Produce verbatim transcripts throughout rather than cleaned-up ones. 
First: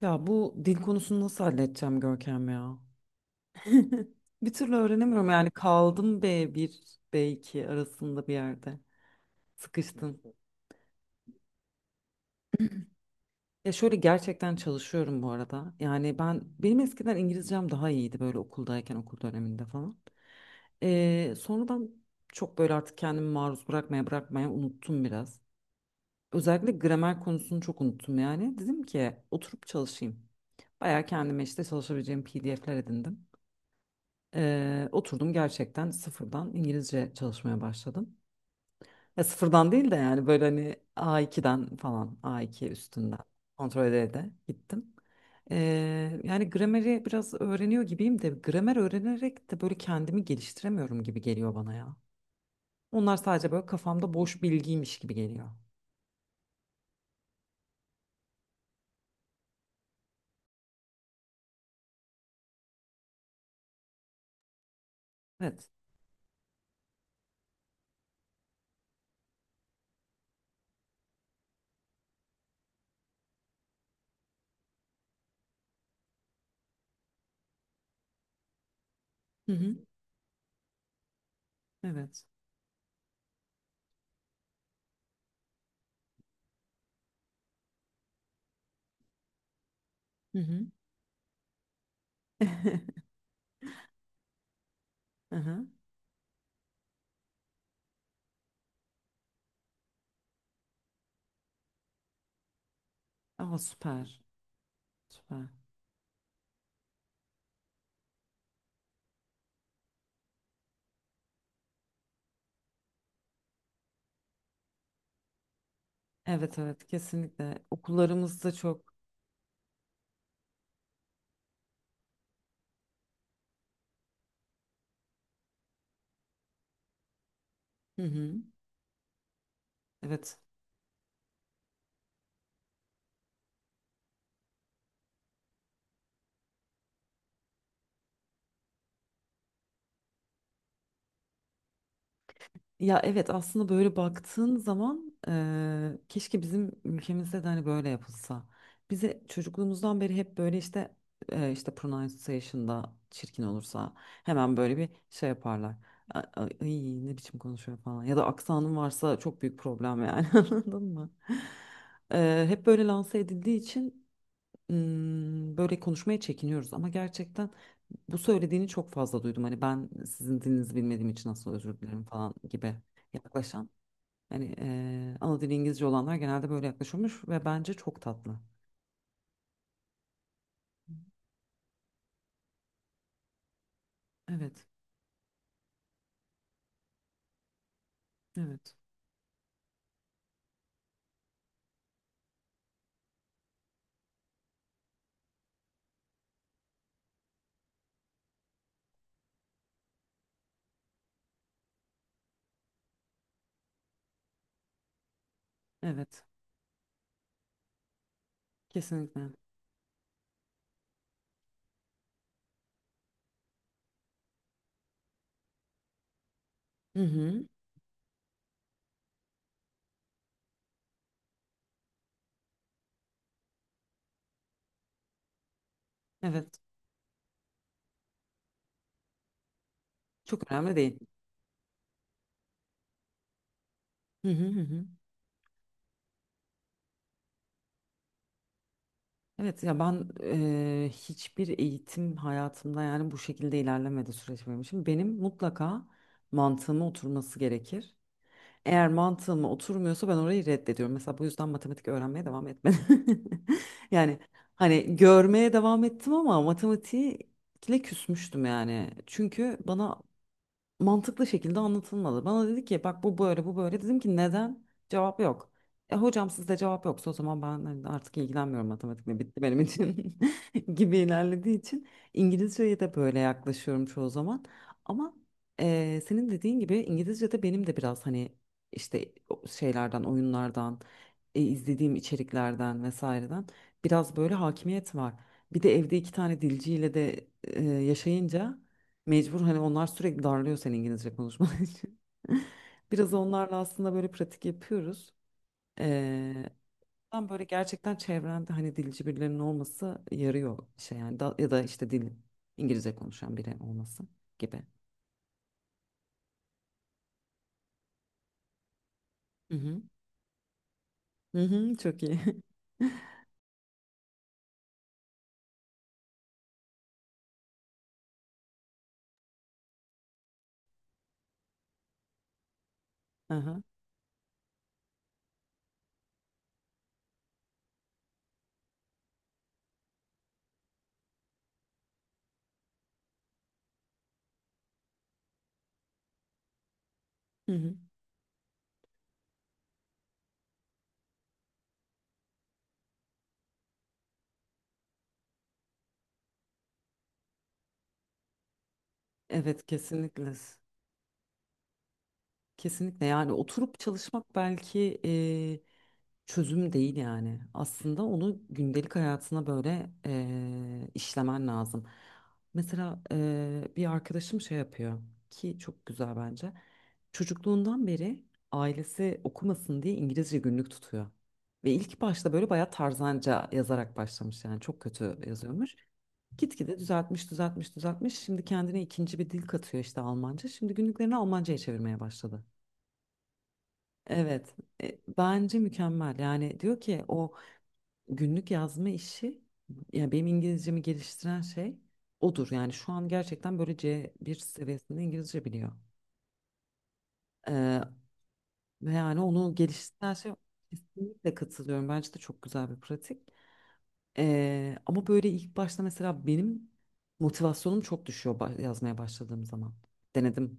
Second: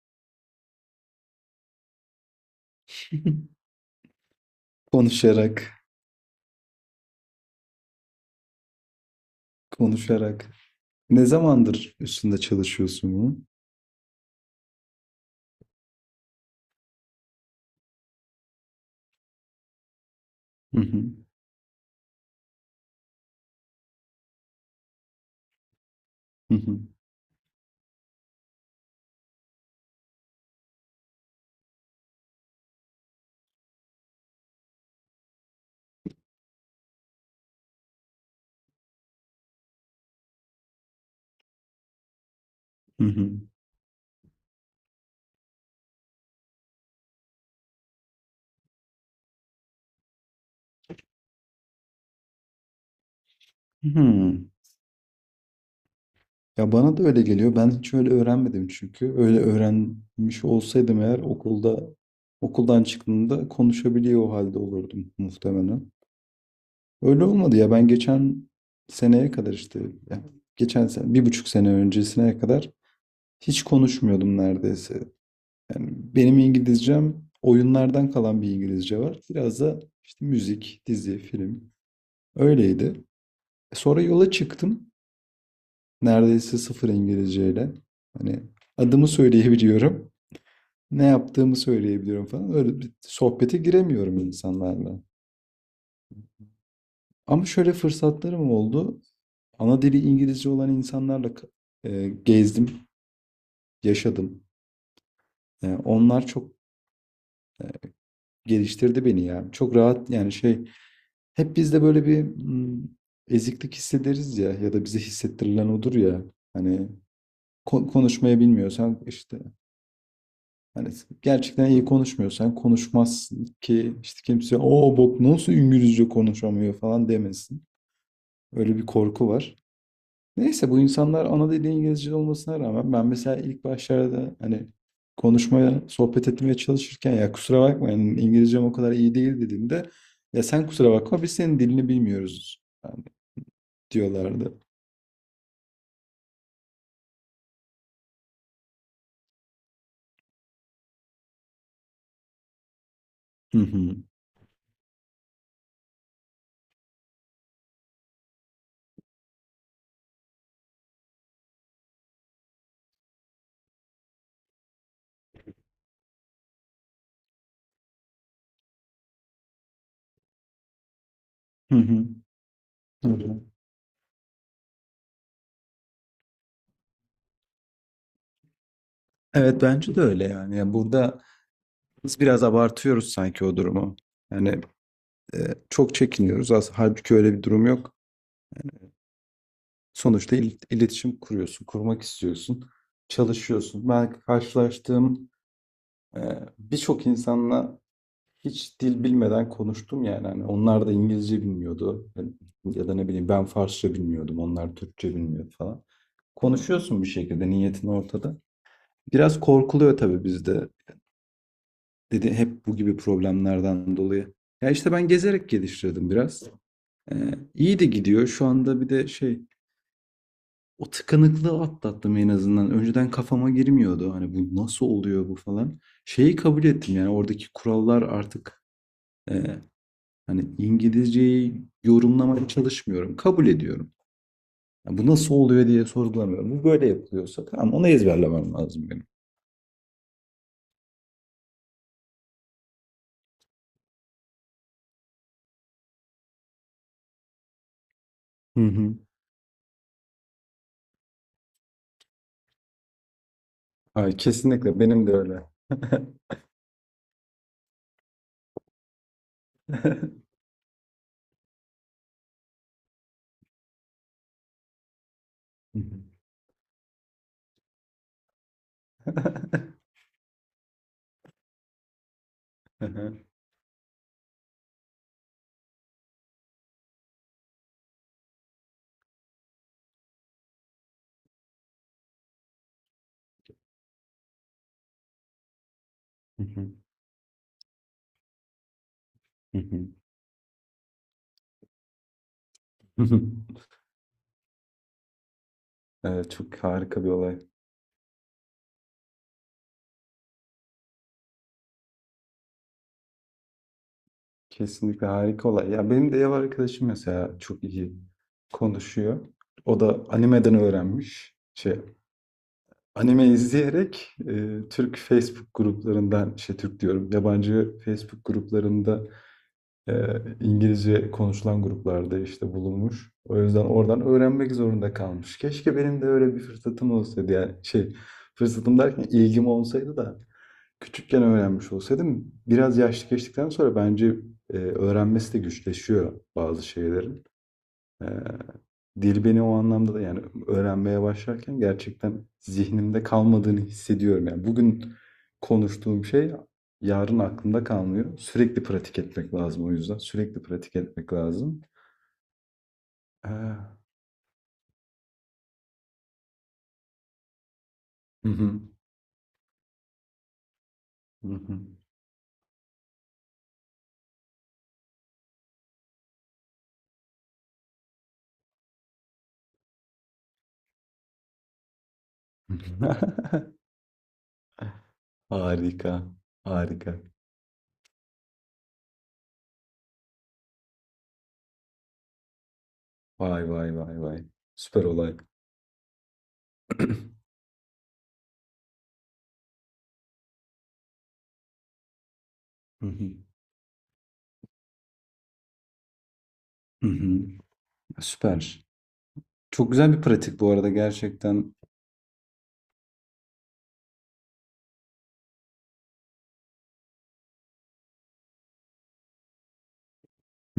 Ya bu dil konusunu nasıl halledeceğim Görkem ya? Bir türlü öğrenemiyorum yani Konuşarak, kaldım b bir B iki arasında bir yerde. Sıkıştım. konuşarak. Ne zamandır üstünde çalışıyorsun bunun? Ya şöyle gerçekten çalışıyorum bu arada. Yani ben benim eskiden İngilizcem daha iyiydi böyle okuldayken okul döneminde falan. Hı hı, Ee, sonradan çok böyle artık kendimi maruz bırakmaya bırakmaya unuttum biraz. hı Özellikle hı, gramer konusunu çok unuttum yani. Dedim ki oturup çalışayım. Bayağı kendime işte çalışabileceğim P D F'ler edindim. Ee, oturdum gerçekten sıfırdan İngilizce çalışmaya başladım. Ya sıfırdan değil de yani böyle hani A ikiden falan A iki hı üstünden hı. kontrol ede de gittim. Ee, yani grameri biraz öğreniyor gibiyim de gramer öğrenerek de böyle kendimi geliştiremiyorum gibi geliyor bana ya. Onlar sadece böyle kafamda boş Hmm. bilgiymiş gibi geliyor. Ya bana da öyle geliyor. Ben hiç öyle öğrenmedim çünkü. Öyle öğrenmiş olsaydım eğer okulda okuldan çıktığımda konuşabiliyor o halde olurdum Evet. muhtemelen. Öyle olmadı ya. Ben geçen seneye kadar işte ya geçen sene, bir buçuk sene öncesine kadar hiç konuşmuyordum neredeyse. Yani benim İngilizcem oyunlardan kalan bir İngilizce var. Hı Biraz hı. da işte müzik, dizi, film. Evet. Öyleydi. E, Sonra yola çıktım. Neredeyse sıfır İngilizceyle. Hani adımı söyleyebiliyorum. Hı hı. Ne yaptığımı söyleyebiliyorum falan. Öyle bir sohbete giremiyorum insanlarla. Hı hı. Ama şöyle fırsatlarım oldu. Ana dili İngilizce olan insanlarla e, gezdim, Ama süper. yaşadım. Süper. E, onlar çok Geliştirdi beni ya. Çok rahat yani şey hep bizde böyle bir mm, eziklik hissederiz ya ya da bize hissettirilen odur ya. Evet, evet, Hani kesinlikle ko- konuşmayı okullarımızda çok. bilmiyorsan işte hani gerçekten iyi konuşmuyorsan konuşmazsın ki işte kimse o bok nasıl İngilizce konuşamıyor falan demesin. Hı hı. Öyle bir korku var. Evet. Neyse bu insanlar ana dili İngilizce olmasına rağmen ben mesela ilk başlarda hani konuşmaya, sohbet etmeye çalışırken ya kusura bakma yani İngilizcem o kadar iyi değil dediğimde ya sen kusura bakma biz senin dilini bilmiyoruz Ya yani evet aslında böyle diyorlardı. baktığın zaman eee, keşke bizim ülkemizde de hani böyle yapılsa. Bize çocukluğumuzdan beri hep böyle işte eee, işte pronunciation'da çirkin Hı olursa hı. hemen böyle bir şey yaparlar. A- a- Ay, ne biçim konuşuyor falan. Ya da aksanın varsa çok büyük problem yani anladın mı? Eee, hep böyle lanse edildiği için hmm, böyle konuşmaya çekiniyoruz ama gerçekten bu söylediğini çok fazla duydum. Hani ben sizin dilinizi bilmediğim için nasıl Hı özür dilerim hı. falan gibi Hı. yaklaşan. Hani eee ana dili İngilizce olanlar genelde böyle yaklaşıyormuş ve bence çok tatlı. Evet bence de öyle yani. Yani burada biz biraz abartıyoruz sanki o durumu. Yani Evet, e, çok çekiniyoruz. Aslında halbuki öyle bir durum yok. evet, Sonuçta il- iletişim kuruyorsun, kurmak istiyorsun, çalışıyorsun. Ben karşılaştığım Ee, birçok insanla hiç dil bilmeden konuştum yani. Hani onlar da İngilizce bilmiyordu. Ya da ne bileyim ben Farsça bilmiyordum. Onlar Türkçe bilmiyor falan. evet. Konuşuyorsun bir şekilde niyetin ortada. Kesinlikle. Biraz korkuluyor tabii bizde. Dedi hep bu gibi problemlerden dolayı. Ya işte ben gezerek geliştirdim biraz. Hı Ee, hı. iyi de gidiyor. Şu anda bir de şey o tıkanıklığı atlattım en azından. Önceden kafama girmiyordu. Hani bu nasıl oluyor bu falan. Şeyi Evet. kabul ettim yani oradaki kurallar artık e, Hani Çok önemli değil. İngilizceyi yorumlamaya çalışmıyorum. Kabul ediyorum. Hı hı hı. Hı. Ya bu nasıl oluyor diye sorgulamıyorum. Bu böyle yapılıyorsa tamam onu ezberlemem lazım benim. Evet ya ben eee, hiçbir eğitim hayatımda yani bu şekilde ilerlemedi süreç benim için. Benim mutlaka mantığıma oturması gerekir. Hı Eğer hı. mantığıma oturmuyorsa ben orayı reddediyorum. Mesela bu yüzden matematik öğrenmeye devam etmedim. Ay, Yani kesinlikle hani benim de öyle. görmeye devam ettim ama matematiğe küsmüştüm yani. Çünkü bana mantıklı şekilde anlatılmadı. Bana dedi ki bak bu böyle bu böyle. Dedim ki neden? Cevap yok. E hocam sizde cevap yoksa o zaman ben hani artık ilgilenmiyorum matematikle bitti benim için gibi ilerlediği için İngilizceye de böyle yaklaşıyorum çoğu zaman. Ama e, senin dediğin gibi İngilizce'de benim de biraz hani işte o şeylerden oyunlardan e, izlediğim içeriklerden vesaireden biraz böyle hakimiyet var. Bir de evde iki tane dilciyle de e, yaşayınca mecbur hani onlar sürekli darlıyor senin İngilizce konuşman için. Biraz onlarla aslında böyle pratik yapıyoruz. Evet, Ee, çok harika bir Ben olay. böyle gerçekten çevrende hani dilci birilerinin olması yarıyor şey yani da, ya da işte dil İngilizce konuşan biri olması gibi. Kesinlikle harika olay. Ya benim de ev arkadaşım mesela çok iyi konuşuyor. Hı O hı. da animeden öğrenmiş. Hı hı, Şey çok iyi. Anime izleyerek e, Türk Facebook gruplarından, şey Türk diyorum, yabancı Facebook gruplarında e, İngilizce konuşulan gruplarda işte bulunmuş. O Aha. yüzden oradan öğrenmek zorunda kalmış. Keşke benim de öyle bir fırsatım olsaydı. Yani şey, fırsatım derken ilgim olsaydı da küçükken öğrenmiş olsaydım. Biraz yaşlı geçtikten sonra bence e, öğrenmesi de güçleşiyor bazı şeylerin. Hı hı. Ee, Dil beni o anlamda da yani öğrenmeye başlarken gerçekten zihnimde kalmadığını hissediyorum. Yani bugün konuştuğum şey yarın aklımda kalmıyor. Sürekli pratik etmek lazım Evet, o yüzden. kesinlikle. Sürekli pratik etmek lazım. Kesinlikle yani oturup Ee, çalışmak belki eee, çözüm değil yani. Aslında hı onu hı, gündelik hayatına böyle eee, hı işlemen hı. lazım. Mesela eee, bir arkadaşım şey yapıyor ki çok güzel bence. Çocukluğundan beri ailesi okumasın diye İngilizce günlük tutuyor. Ve ilk başta böyle hı bayağı hı. tarzanca yazarak başlamış yani çok kötü yazıyormuş. Harika. Gitgide Harika. düzeltmiş, düzeltmiş, düzeltmiş. Şimdi kendine ikinci bir dil katıyor işte Almanca. Şimdi günlüklerini Almanca'ya çevirmeye başladı. Vay vay vay vay. Evet, Süper e, olay. bence mükemmel. Yani diyor ki o günlük yazma işi, ya benim İngilizcemi geliştiren şey odur. Yani Hı şu an hı, gerçekten böyle c bir seviyesinde İngilizce biliyor. hı hı. Ee, Süper. Ve yani onu Çok güzel bir geliştiren şey pratik bu arada kesinlikle gerçekten. katılıyorum. Bence de çok güzel bir pratik. Ee, ama böyle ilk başta mesela benim motivasyonum çok düşüyor ba- yazmaya başladığım zaman.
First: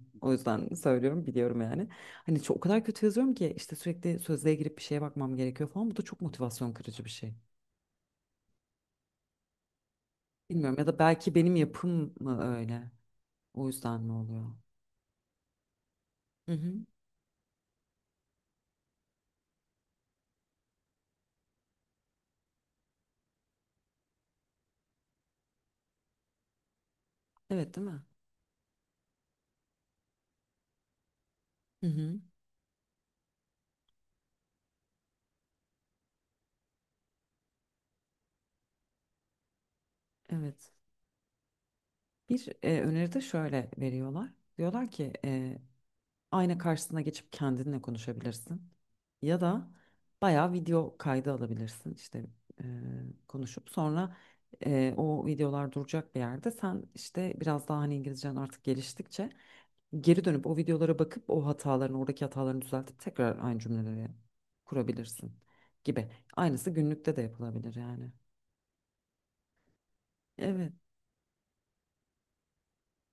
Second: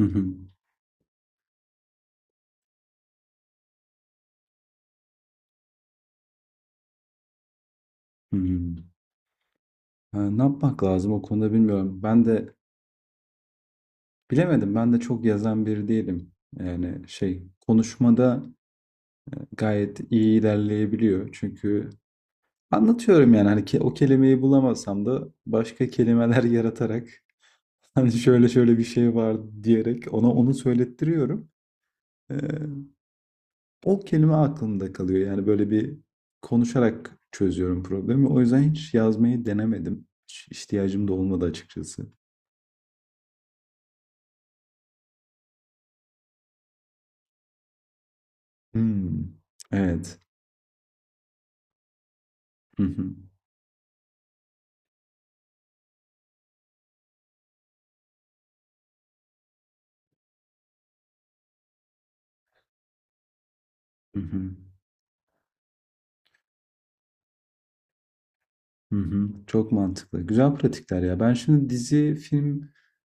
Hı hı, O yüzden söylüyorum, biliyorum yani. Hani çok, o kadar kötü yazıyorum ki işte sürekli sözlüğe girip bir şeye bakmam gerekiyor falan. Bu da çok motivasyon kırıcı bir şey. hı hı. Ha, ne Bilmiyorum yapmak ya da lazım o belki konuda benim bilmiyorum. yapım Ben mı de öyle? O yüzden mi oluyor? bilemedim. Ben de çok yazan biri değilim. Hı hı. Yani şey konuşmada gayet iyi ilerleyebiliyor. Çünkü anlatıyorum yani hani ke- o kelimeyi bulamasam da başka kelimeler yaratarak Evet, değil mi? hani şöyle şöyle bir şey var diyerek ona onu söylettiriyorum. Hı hı. Ee, O kelime aklımda kalıyor. Yani böyle bir konuşarak çözüyorum problemi. O yüzden hiç yazmayı denemedim. Hiç Evet. ihtiyacım da olmadı açıkçası. Bir e, öneri de şöyle veriyorlar. Diyorlar ki ayna karşısına geçip kendinle konuşabilirsin. Hmm, Ya da evet. bayağı video kaydı alabilirsin. İşte e, Hı hı. konuşup sonra e, o videolar duracak bir yerde sen işte biraz daha hani İngilizcen artık geliştikçe geri dönüp o videolara bakıp o hatalarını oradaki hatalarını düzeltip tekrar aynı cümleleri Hı hı. kurabilirsin gibi. Aynısı günlükte de yapılabilir yani. Hı hı. Çok mantıklı. Güzel Evet. pratikler ya. Ben şimdi dizi, film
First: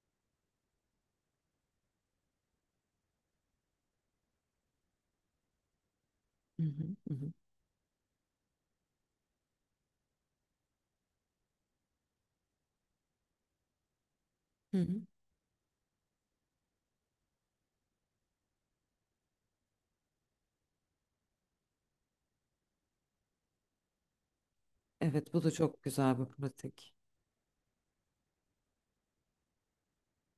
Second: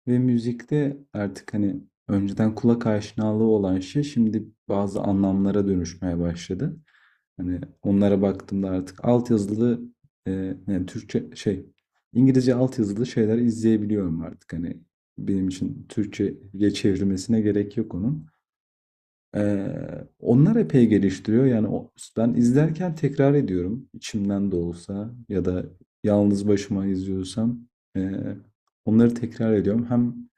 ve müzikte artık hani önceden kulak aşinalığı olan şey şimdi bazı anlamlara dönüşmeye Hı başladı. hı, hı hı, Hani onlara baktığımda artık altyazılı e, yani Türkçe şey İngilizce altyazılı şeyler izleyebiliyorum artık. hı Hani hı. benim için Türkçe'ye çevrilmesine gerek yok onun. Eee, onlar epey geliştiriyor. Yani o, ben izlerken tekrar ediyorum. İçimden de olsa Evet, bu ya da da çok güzel bir yalnız başıma pratik. izliyorsam eee, onları tekrar ediyorum. Hem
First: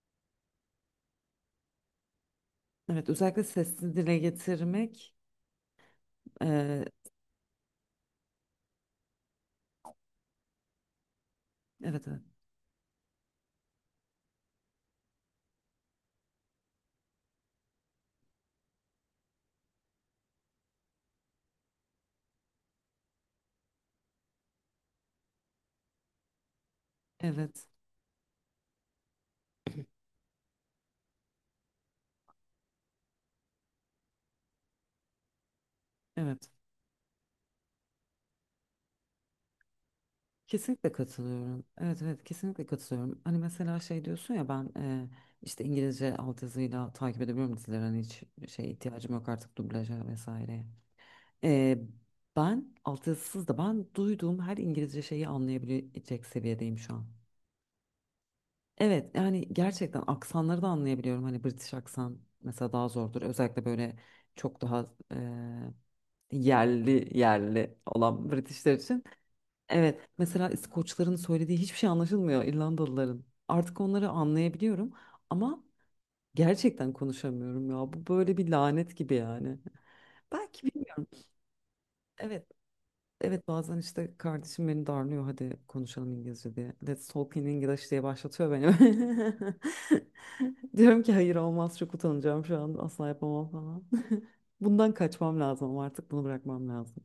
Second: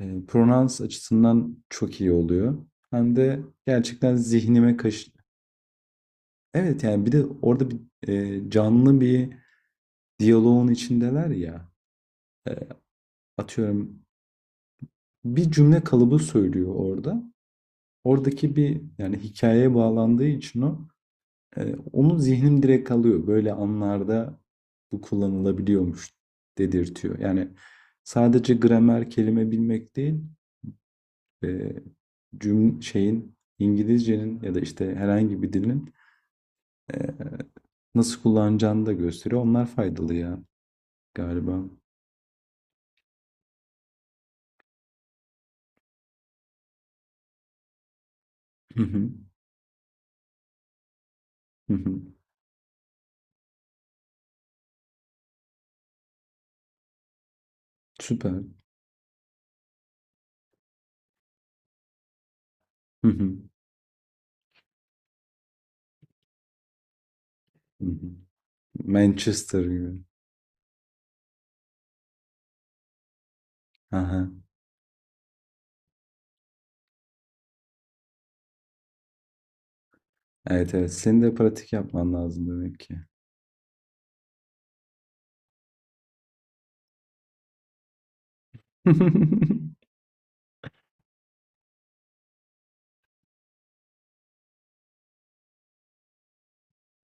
eee, pronans açısından çok iyi oluyor. Evet, Hem de özellikle sesli gerçekten dile zihnime kaş... getirmek e, Evet yani bir de orada bir eee, canlı bir diyaloğun içindeler ya. evet, evet. Eee, Atıyorum bir cümle kalıbı söylüyor orada. Oradaki bir yani hikayeye bağlandığı için o Ee, onu zihnim direkt alıyor. Böyle anlarda bu kullanılabiliyormuş dedirtiyor. Yani Evet, sadece gramer kelime bilmek değil, e, cüm şeyin İngilizcenin ya da işte herhangi bir dilin evet. e, nasıl kullanacağını da gösteriyor. Onlar faydalı ya Kesinlikle galiba. katılıyorum. Evet, evet, kesinlikle katılıyorum. Hani mesela şey diyorsun ya ben e, işte İngilizce altyazıyla takip edebiliyorum dizileri. Hani hiç şey Hı hı, ihtiyacım yok artık dublaja vesaire. hı E, hı. Ben altyazısız da ben duyduğum her İngilizce şeyi anlayabilecek seviyedeyim şu an. Süper. Evet, yani gerçekten aksanları da anlayabiliyorum. Hani British aksan mesela daha Hı zordur. hı, Özellikle böyle çok daha e, yerli yerli hı hı. olan Britishler için. Manchester gibi. Evet, mesela İskoçların söylediği hiçbir şey anlaşılmıyor, İrlandalıların. Artık onları Aha. anlayabiliyorum ama gerçekten konuşamıyorum ya. Bu böyle bir lanet gibi yani. Belki Evet, evet. bilmiyorum. Senin de pratik yapman Evet, lazım demek ki. evet bazen işte kardeşim beni darlıyor hadi konuşalım İngilizce diye. Let's talk in English diye başlatıyor beni. Diyorum ki hayır olmaz çok utanacağım şu an asla yapamam falan. Bundan kaçmam lazım ama artık bunu bırakmam lazım.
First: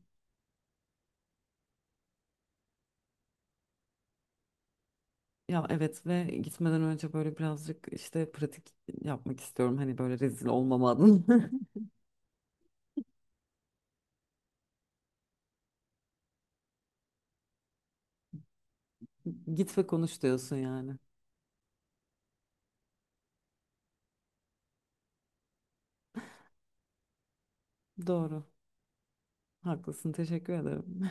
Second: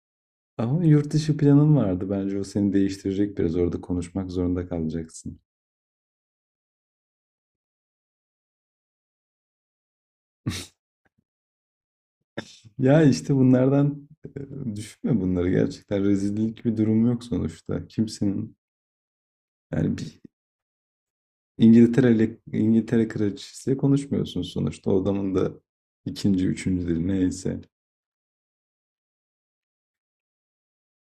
Ama yurt dışı planın vardı. Bence o seni değiştirecek biraz. Orada konuşmak zorunda kalacaksın. Ya evet ve gitmeden önce böyle birazcık işte pratik yapmak istiyorum. Hani böyle rezil olmama adına. Ya işte bunlardan e, düşünme bunları. Gerçekten rezillik bir durum yok sonuçta. Kimsenin Git ve yani konuş bir diyorsun yani. İngiltere ile İngiltere kraliçesiyle konuşmuyorsun sonuçta. O adamın da ikinci, üçüncü dili neyse. Doğru. Haklısın. Teşekkür ederim.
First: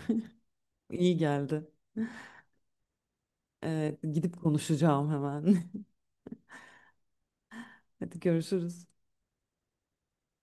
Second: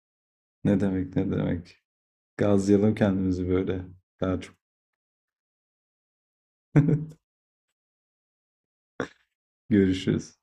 Ne İyi demek ne geldi. demek. Gazlayalım kendimizi böyle. Ee, gidip Daha çok konuşacağım hemen. Hadi görüşürüz. görüşürüz.